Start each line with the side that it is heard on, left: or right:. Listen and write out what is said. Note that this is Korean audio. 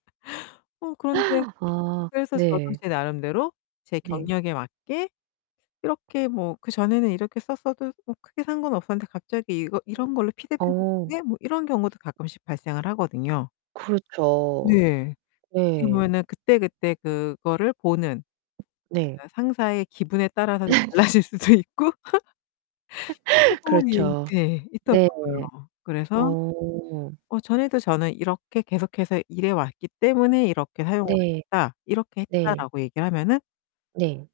left: 어 그런데
right: 아.
left: 그래서 저도
right: 네.
left: 제 나름대로 제
right: 네.
left: 경력에 맞게 이렇게 뭐 그전에는 이렇게 썼어도 뭐 크게 상관 없었는데 '갑자기 이거 이런 걸로 피드백을
right: 어.
left: 주네?' 뭐 이런 경우도 가끔씩 발생을 하거든요.
right: 그렇죠.
left: 네. 어떻게
right: 네.
left: 보면은 그때그때 그거를 보는
right: 네.
left: 약간 상사의 기분에 따라서 좀 달라질 수도 있고. 충분히
right: 그렇죠.
left: 예
right: 네.
left: 있더라고요. 그래서
right: 어.
left: "어 전에도 저는 이렇게 계속해서 일해왔기 때문에 이렇게 사용을
right: 네.
left: 했다. 이렇게
right: 네.
left: 했다."라고 얘기를 하면은
right: 네.